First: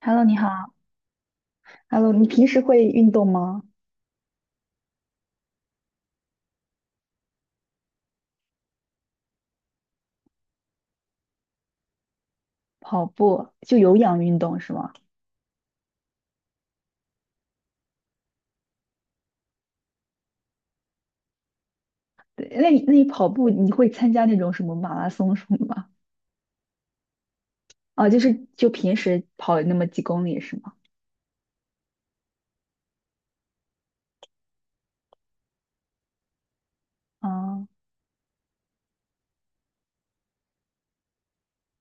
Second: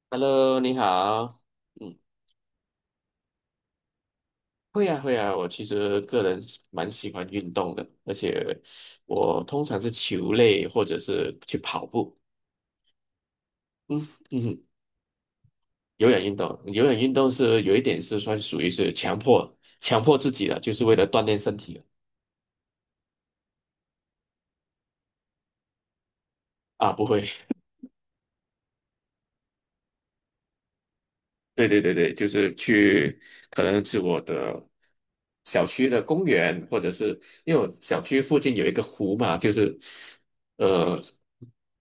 Hello，你好。Hello，你好。嗯，Hello，你平时会运动吗？会啊会啊，我其实个人是蛮喜欢运动的，而且我通常是球类或者是去跑步。跑步就有氧运嗯动哼，是吗？有氧运动，有氧运动是有一点是算属于是强迫强迫自己的，就是为了锻炼身体的。对，那你跑步你会参加那种什么马拉松什么的吗？啊，不会。啊，就平时跑那么几公里是吗？对对对对，就是去，可能是我的小区的公园，或者是因为啊我小区附近有一个湖嘛，就是，呃，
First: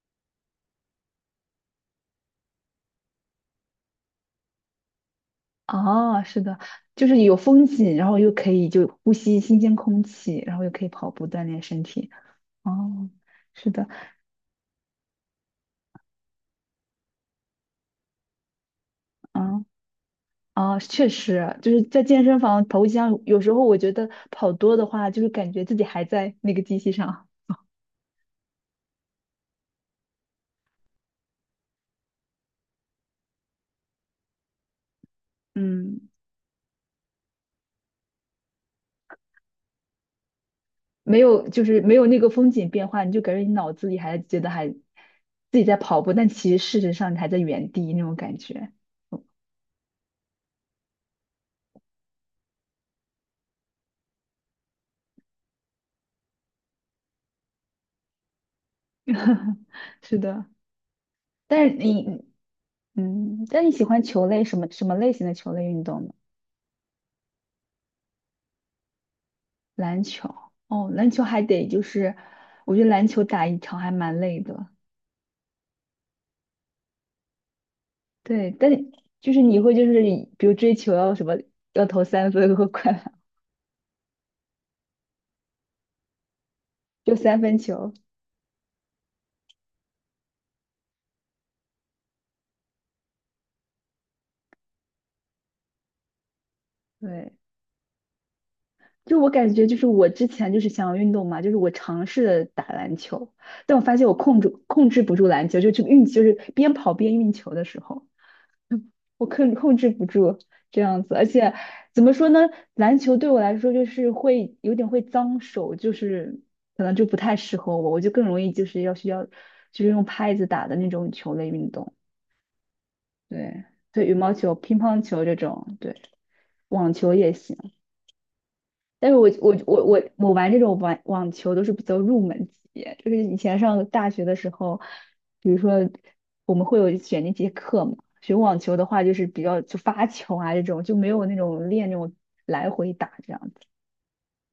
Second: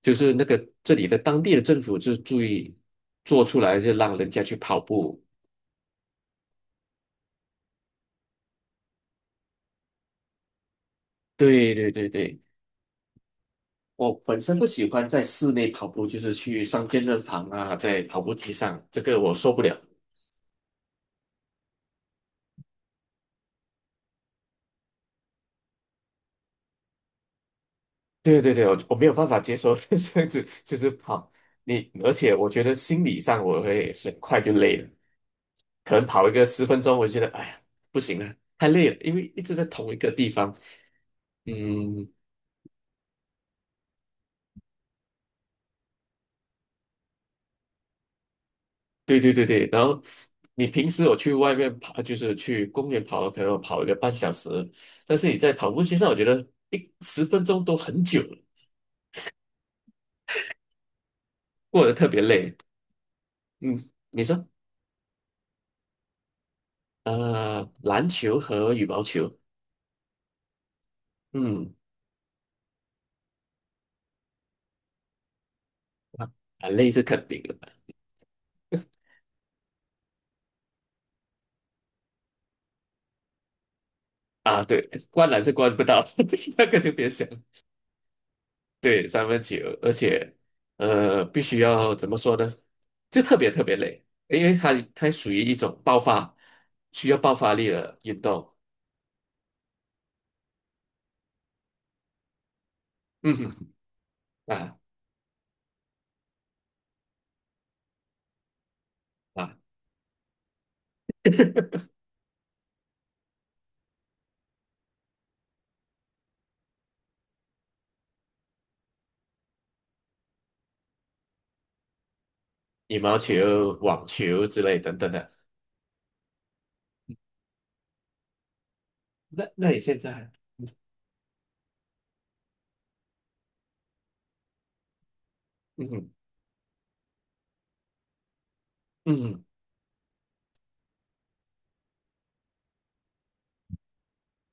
就是那个这里的当地的政府就注意做出来，就让人家去跑步。啊，是的，就是有风景，然后又可以就呼吸新鲜空气，然后又可以跑步锻炼对身对对体。对，哦，是的，我本身不喜欢在室内跑步，就是去上健身房啊，在跑步机上，这个我受不嗯。了。啊，确实，就是在健身房跑步机上有时候我觉得跑多的话，就是感觉自己还在那个机器上。对对对，我没有办法接受 这样子，就是跑你，而且我觉得心理上我会很快就累了，可能嗯。跑一个十分钟，我就觉得哎呀不行了，太累了，因为一直在同一个地方。没有，就是没有嗯，那个风景变化，你就感觉你脑子里还觉得还自己在跑步，但其实事实上你还在原地那种感觉。对对对对，然后你平时我去外面跑，就是去公园跑，可能我跑一个半小时，但是你在跑步机上，我觉得10分钟都很久了，是的，但是过得特别你，累。嗯，但你喜嗯，欢你球类说，什么什么类型的球类运动呢？篮球和羽毛球。篮球，哦，篮球还得嗯。就是，我觉得篮球打一场还蛮累的。啊，累是肯定的。对，但是就是你会就是比如追求要什么要投三分和快，啊，对，灌篮是灌不到，那个就别就想。三分球。对，三分球，而且必须要怎么说呢？就特别特别累，因为它属于一种爆发，需要爆对。发力的运动。就我感觉，就是我之前就是想要运动嘛，就是我尝试了打篮球，嗯哼，但我发现我控制啊控制不住篮球，就是边跑边运球的时候，嗯我控啊，控制不住这样子，而且怎么说呢，篮球对我来说就是会有点会脏手，就是可能就不太适合我，我就更容易就是要需要就是用拍子打的那种球类运动，羽毛对，球、对，网羽毛球球、之乒类等乓等球的。这种，对，网球也行。但是我那我那你我现我我在，玩这种网球都是比较入门级，就是以前上大学的时候，比如嗯说哼我们会有选那节课嘛，学网球的话就嗯是比哼，较就发球啊这种，就没有那种练那种来回打这样子。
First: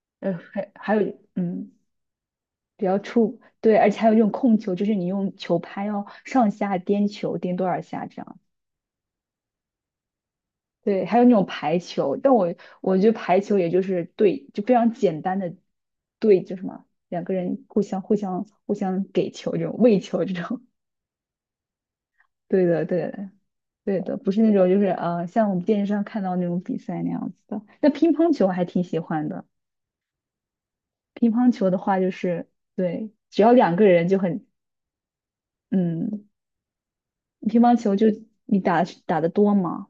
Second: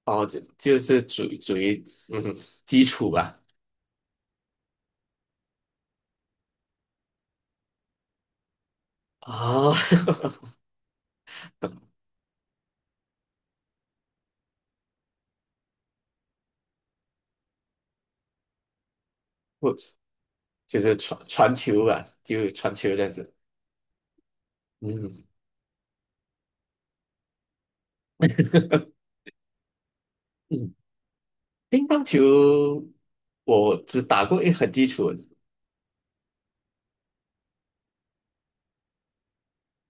哦，就还就还是有属于属于嗯哼，基比较础吧。出，对，而且还有这种控球，就是你用球拍要上下颠球，颠多少下这样。啊、哦，对，还有那种排球，但我觉得排球也就是对，就非常简单的对，就什么两个人互相给球这不，种喂球这种，就是传传球吧，就对传的球对这样的子。对的，不是那种就是嗯呃像我们电视上看到那种比赛那样子的。那乒乓球我还挺喜欢的，嗯，乒乓球的乒话乓就是球对，只要两我个只人就打过很一很基础的。嗯，乒乓球就你打得多吗？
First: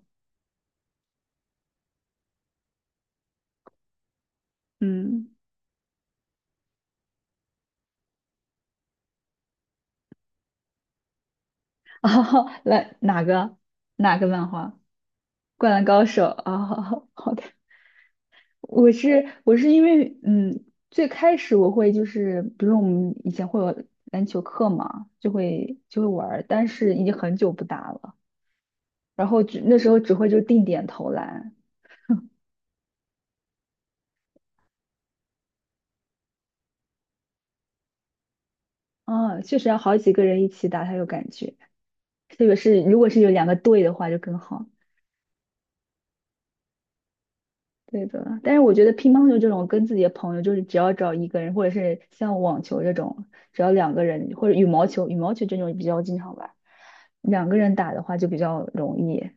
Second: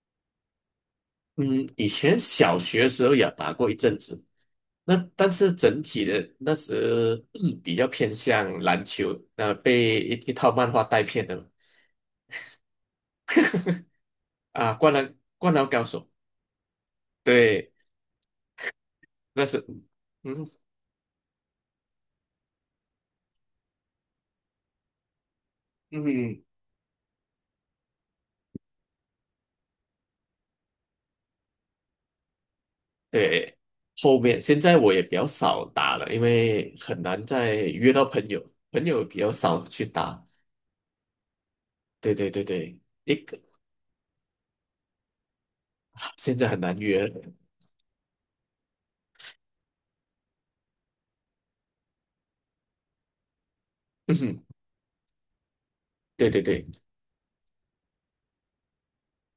嗯，以前小学的时候也打过一阵子，那嗯，但是整体的那时、比较偏向篮球，那、被一套漫画带偏的嘛。 啊，来哪个漫啊，画？灌篮灌高篮高手。手啊，好好的，对，我是那我是，是因为嗯嗯，最开始我会就是，比如我们以前会有篮球课嘛，就会就嗯会玩儿，嗯，但是已经很久不打了，然后只那时候只会就定点投篮，对，后面现在我也比较少打了，因为很难再约到朋友，朋友比较啊，确少实要去好几个打。人一起打才有感觉，对对对特别对。是如果一是有个。两个队的话就更好。现在很难约。对的，但是我觉得乒乓球这种跟自己的朋友，就是只要找一个人，或者是像网球这种，只要两个嗯人，哼，或者羽毛球，羽毛球这种比较经对常对玩，对两个人打的话就比较容易。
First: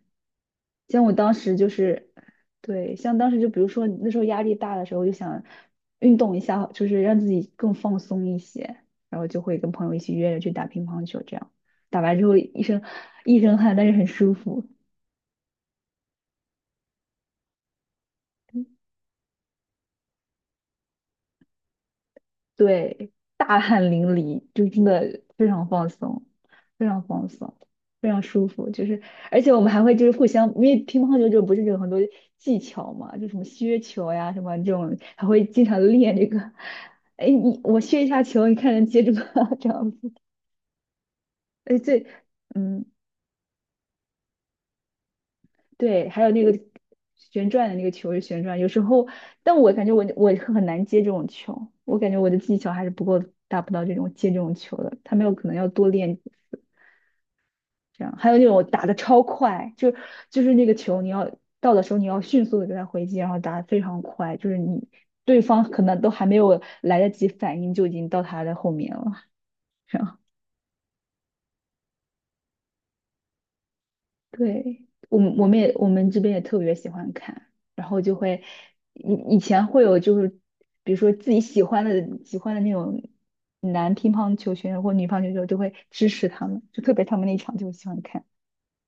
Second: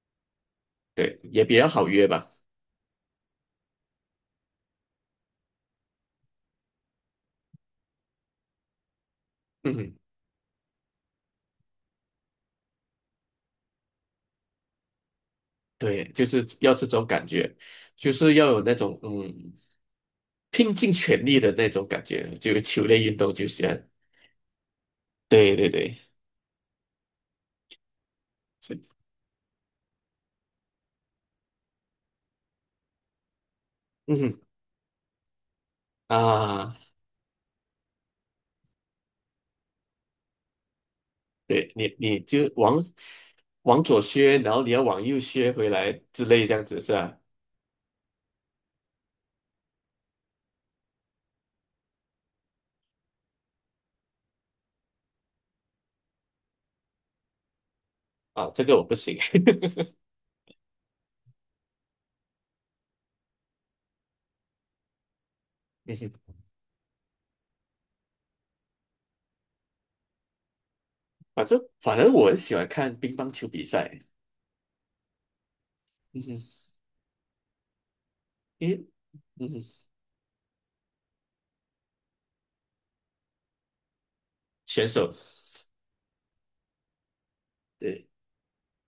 像我对，当也时比就较好约是，吧。对，像当时就比如说那时候压力大的时候，就想运动一下，就是让自己更放松一些，然后就会跟嗯朋友哼，一起约着去打乒乓球，这样打完之后一身汗，但是很舒服。对，就是要这种感觉，就是要有那种拼尽全力的那种感觉，就球类对，运动就大行。汗淋漓，就真的非对常对放对，松，非常放松，非常舒服。就是，而且我们还会就是互相，因为乒乓球这种不是有很多技巧嘛，就什么削球嗯呀，哼，什么这种，还会经常练这个。啊，哎，你我削一下球，你看能接住吗？这样子。对，哎，你对，你就往嗯，往左削，然后你要往右削回来对，还之有那类这个样子是吧？旋转的那个球是旋转，有时候，但我感觉我很难接这种球，我感觉我的技巧还是不够达不到这种接这种球的，他们有可能要多练这样还有那啊，这种个我打的不行。超快，就 就是那个球你要到的时候你要迅速的给他回击，然后打的非常快，就是你对方可嗯能都还没哼，有来得及反应就已经到他的后面了。这样，反正我很喜欢看乒乓球比赛。对，我们这嗯边也特哼，别喜欢看，然后就会因为，以以嗯哼，前会有就是比如说自己喜欢的那种男乒乓球选手选或女手乒乓球选手就会支持他们，就特别他们那一场就喜欢对。看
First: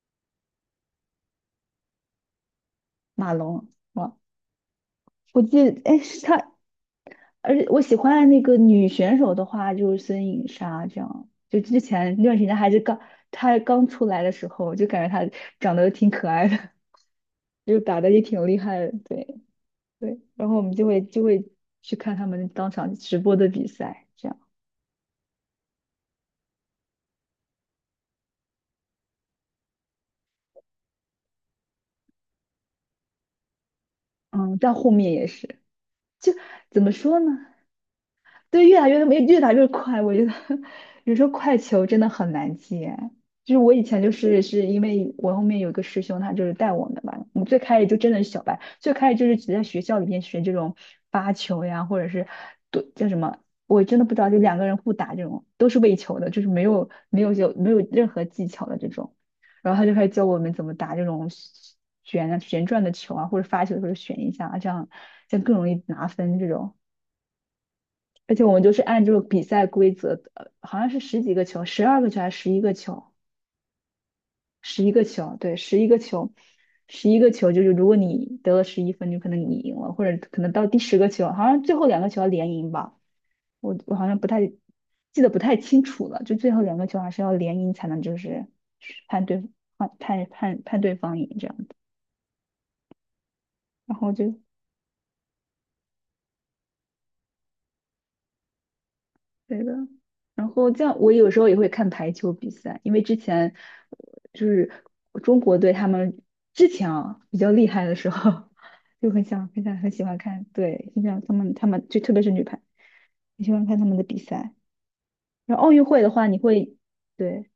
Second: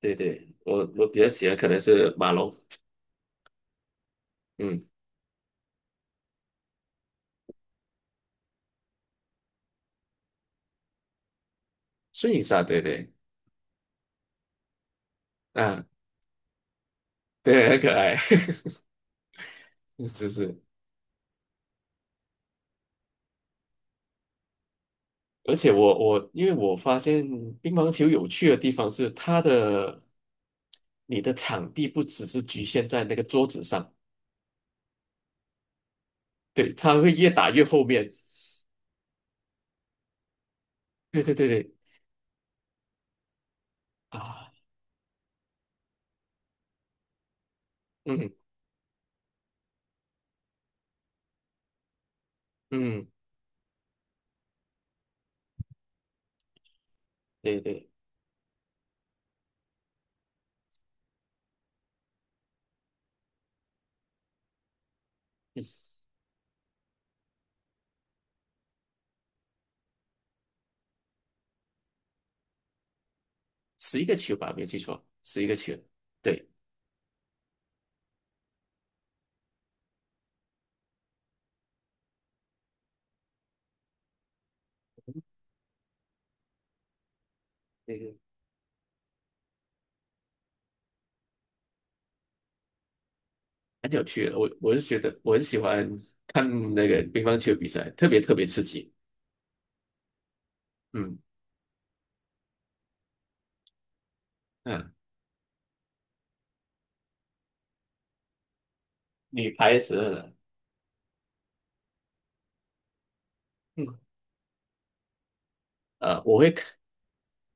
对对，我比较喜欢可能是马龙。马龙。哇，嗯，我记得，哎，是他，而且我喜欢的那个女选手的话，就是孙颖莎这样。就之前那孙段时颖间莎，还是对刚对。她刚出来的时候，就感觉她长啊，得挺可爱的，对，很就可打的爱。也挺厉害 的。对对，是然后是，我们就会去看他们当场直播的比赛，这样。而且我因为我发现乒乓球有趣的地方是它的，你的场地不只是局限在那个桌子上，嗯，到后面也是，就对，怎么它会说呢？越打越后面。对，越打越没越打越快，我觉得 有时对候对对快对，球真的很难接。就是我以前就是啊，是因为我后面有一个师兄，他就是带我们吧，我们最开始就真的是嗯小白，最开始就是只在学校里面学这种发球呀，或者是对叫嗯，什么，我真的不知道，就两个人互打这种都是喂球的，就是没有没有就对没有对，任何技巧的这种。然后他就开始教我们怎么打这种旋啊旋转的球啊，或者发球的时候旋一下啊，这样更嗯，容易拿分这种。而且我们就是按这个比赛规则，好像是十几个球，12个球还是十一个球？十一个球吧，没有记十一个错，球，十一对，个球，十一个球，对。十一个球就是如果你得了11分，就可能你赢了，或者可能到第10个球，好像最后两个球要连赢吧，我好像不太记得不太清楚了，就最后两个球还是要连赢才能就对，是判对判对方赢这样子，很然有后趣就的。我是觉得我很喜欢看那个乒乓球比赛，特别特别刺激。对的，然后这样我嗯有时候也会看排球比赛，因为之前就是嗯，中国队他们之前啊比较厉害的时候，就很想女很排想的很时喜候欢呢。看，对，很想他们就特别是女排，很喜欢看他们嗯的比赛。然后奥运会的话，我会看。对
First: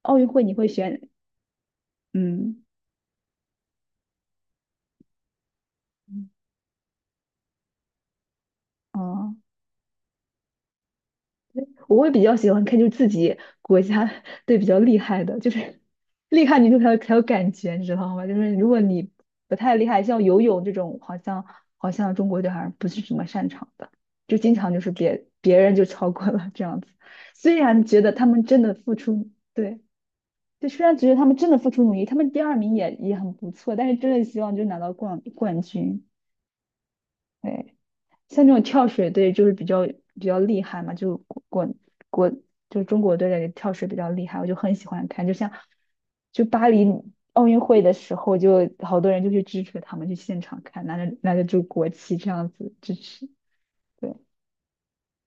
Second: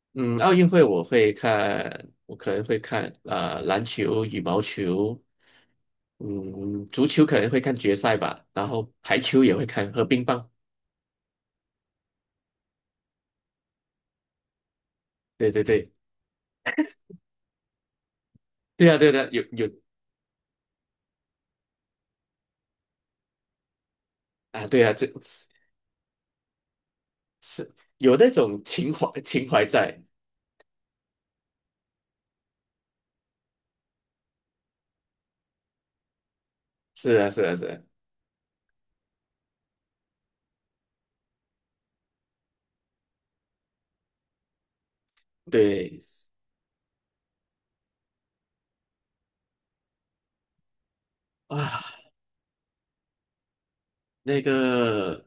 奥运嗯，会你奥会运会选我会看，我可嗯能会看篮球、羽毛球，嗯嗯，足球可能会看决赛吧，然后排哦。球也会看和乒乓。我会比较喜欢看，就自己国家队比较厉害的，就对对是对，厉害你就才有感觉，你知道吗？就是如果对啊对你啊，有不有，太厉害，像游泳这种，好像中国队好像不是什么擅长的，就经啊常就对是啊，这别人就超过了这样子。虽是然觉得有他那们真种的情付怀出，情怀对，在，就虽然觉得他们真的付出努力，他们第二名也很不错，但是真的希望就拿到冠军，是啊是啊是对。啊，像这种跳水队就是比较厉害嘛，国就是中国队的跳水比较厉害，我就很喜欢看。就像对就巴黎奥运会的时候，就好多人就去支持他们，去现场看，拿着就啊。国旗这样子支持。对那个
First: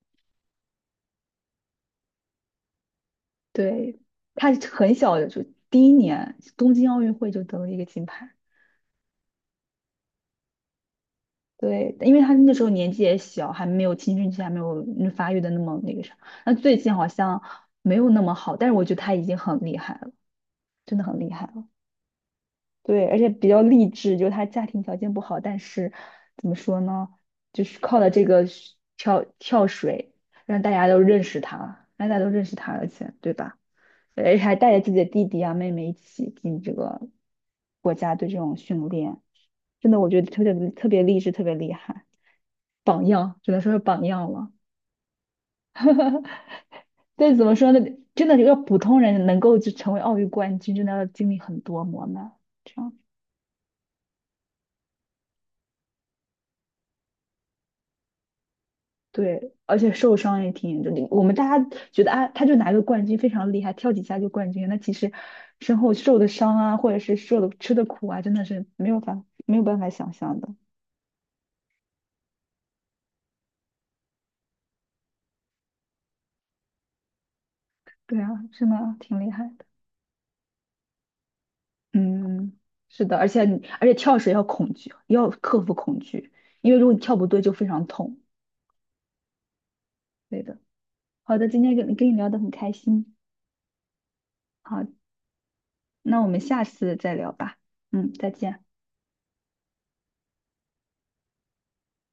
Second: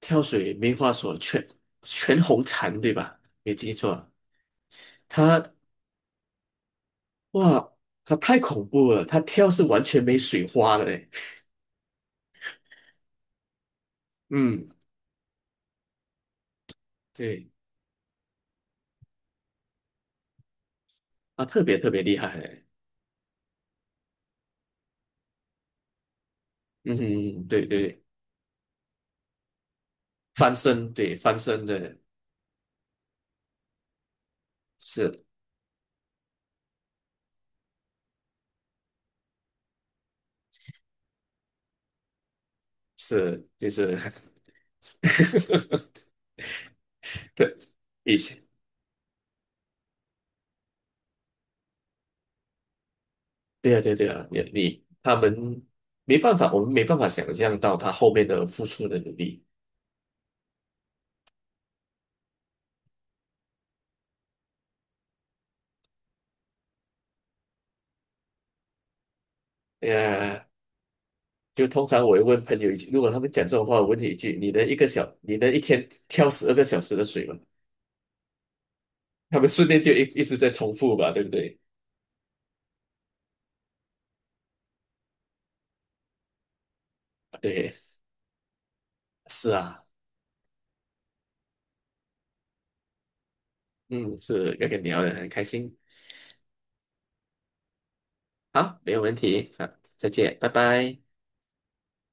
跳水没话说，全红婵对吧？没记对，错。他很小的他，就第一年东京奥运会就得了哇，一个金他牌。太恐怖了，他跳是完全没水花的嘞。对，因为他那时候年纪也小，还没有青春期，还没嗯，有发育的那么那个啥。那最近好像对没有那么好，但是我觉得他已经很厉害了。真的很厉啊，害特了。别特别厉害嘞。对，而且比较励志，就是他家庭条件不好，但是怎么说嗯呢，哼，就对是靠对，了这个是跳水，翻让大家身，都对认翻识身他，的，让大家都认识他，而且对吧？而且还带着自己的是弟弟啊、妹妹一起进这个国家队这种训练，真的我觉得特别特别励志，特别厉害，榜样，是，只能就说是是， 榜样了。但怎么对，说呢，以真前，的一个普通人能够就成为奥运冠军，真的要经历很多磨难。这样。对啊对啊对啊，他们没办法，我们没办法想象到他后面的付出的努力。对，而且受伤也挺严重的。我们大家觉得啊，他就拿个冠军非常厉害，跳几下就冠军。那其实身后受的伤啊，或者是受的吃的苦啊，真的是没有办法对想象呀，的。就通常我会问朋友一句，如果他们讲这种话，我问你一句：你能一个小，你能一天挑12个小时的水吗？对啊，真的挺厉他害们的。顺便就一直在重复吧，对不对？嗯，是的，而且跳水要恐惧，要克服恐惧，因为如果你跳不对 就非对，常痛。是啊。对的。好的，今天跟你聊得很开心。嗯，是要跟你好，聊的很开心。那我们下次再聊吧。嗯，再见。好，没有问题，好，再见，拜拜。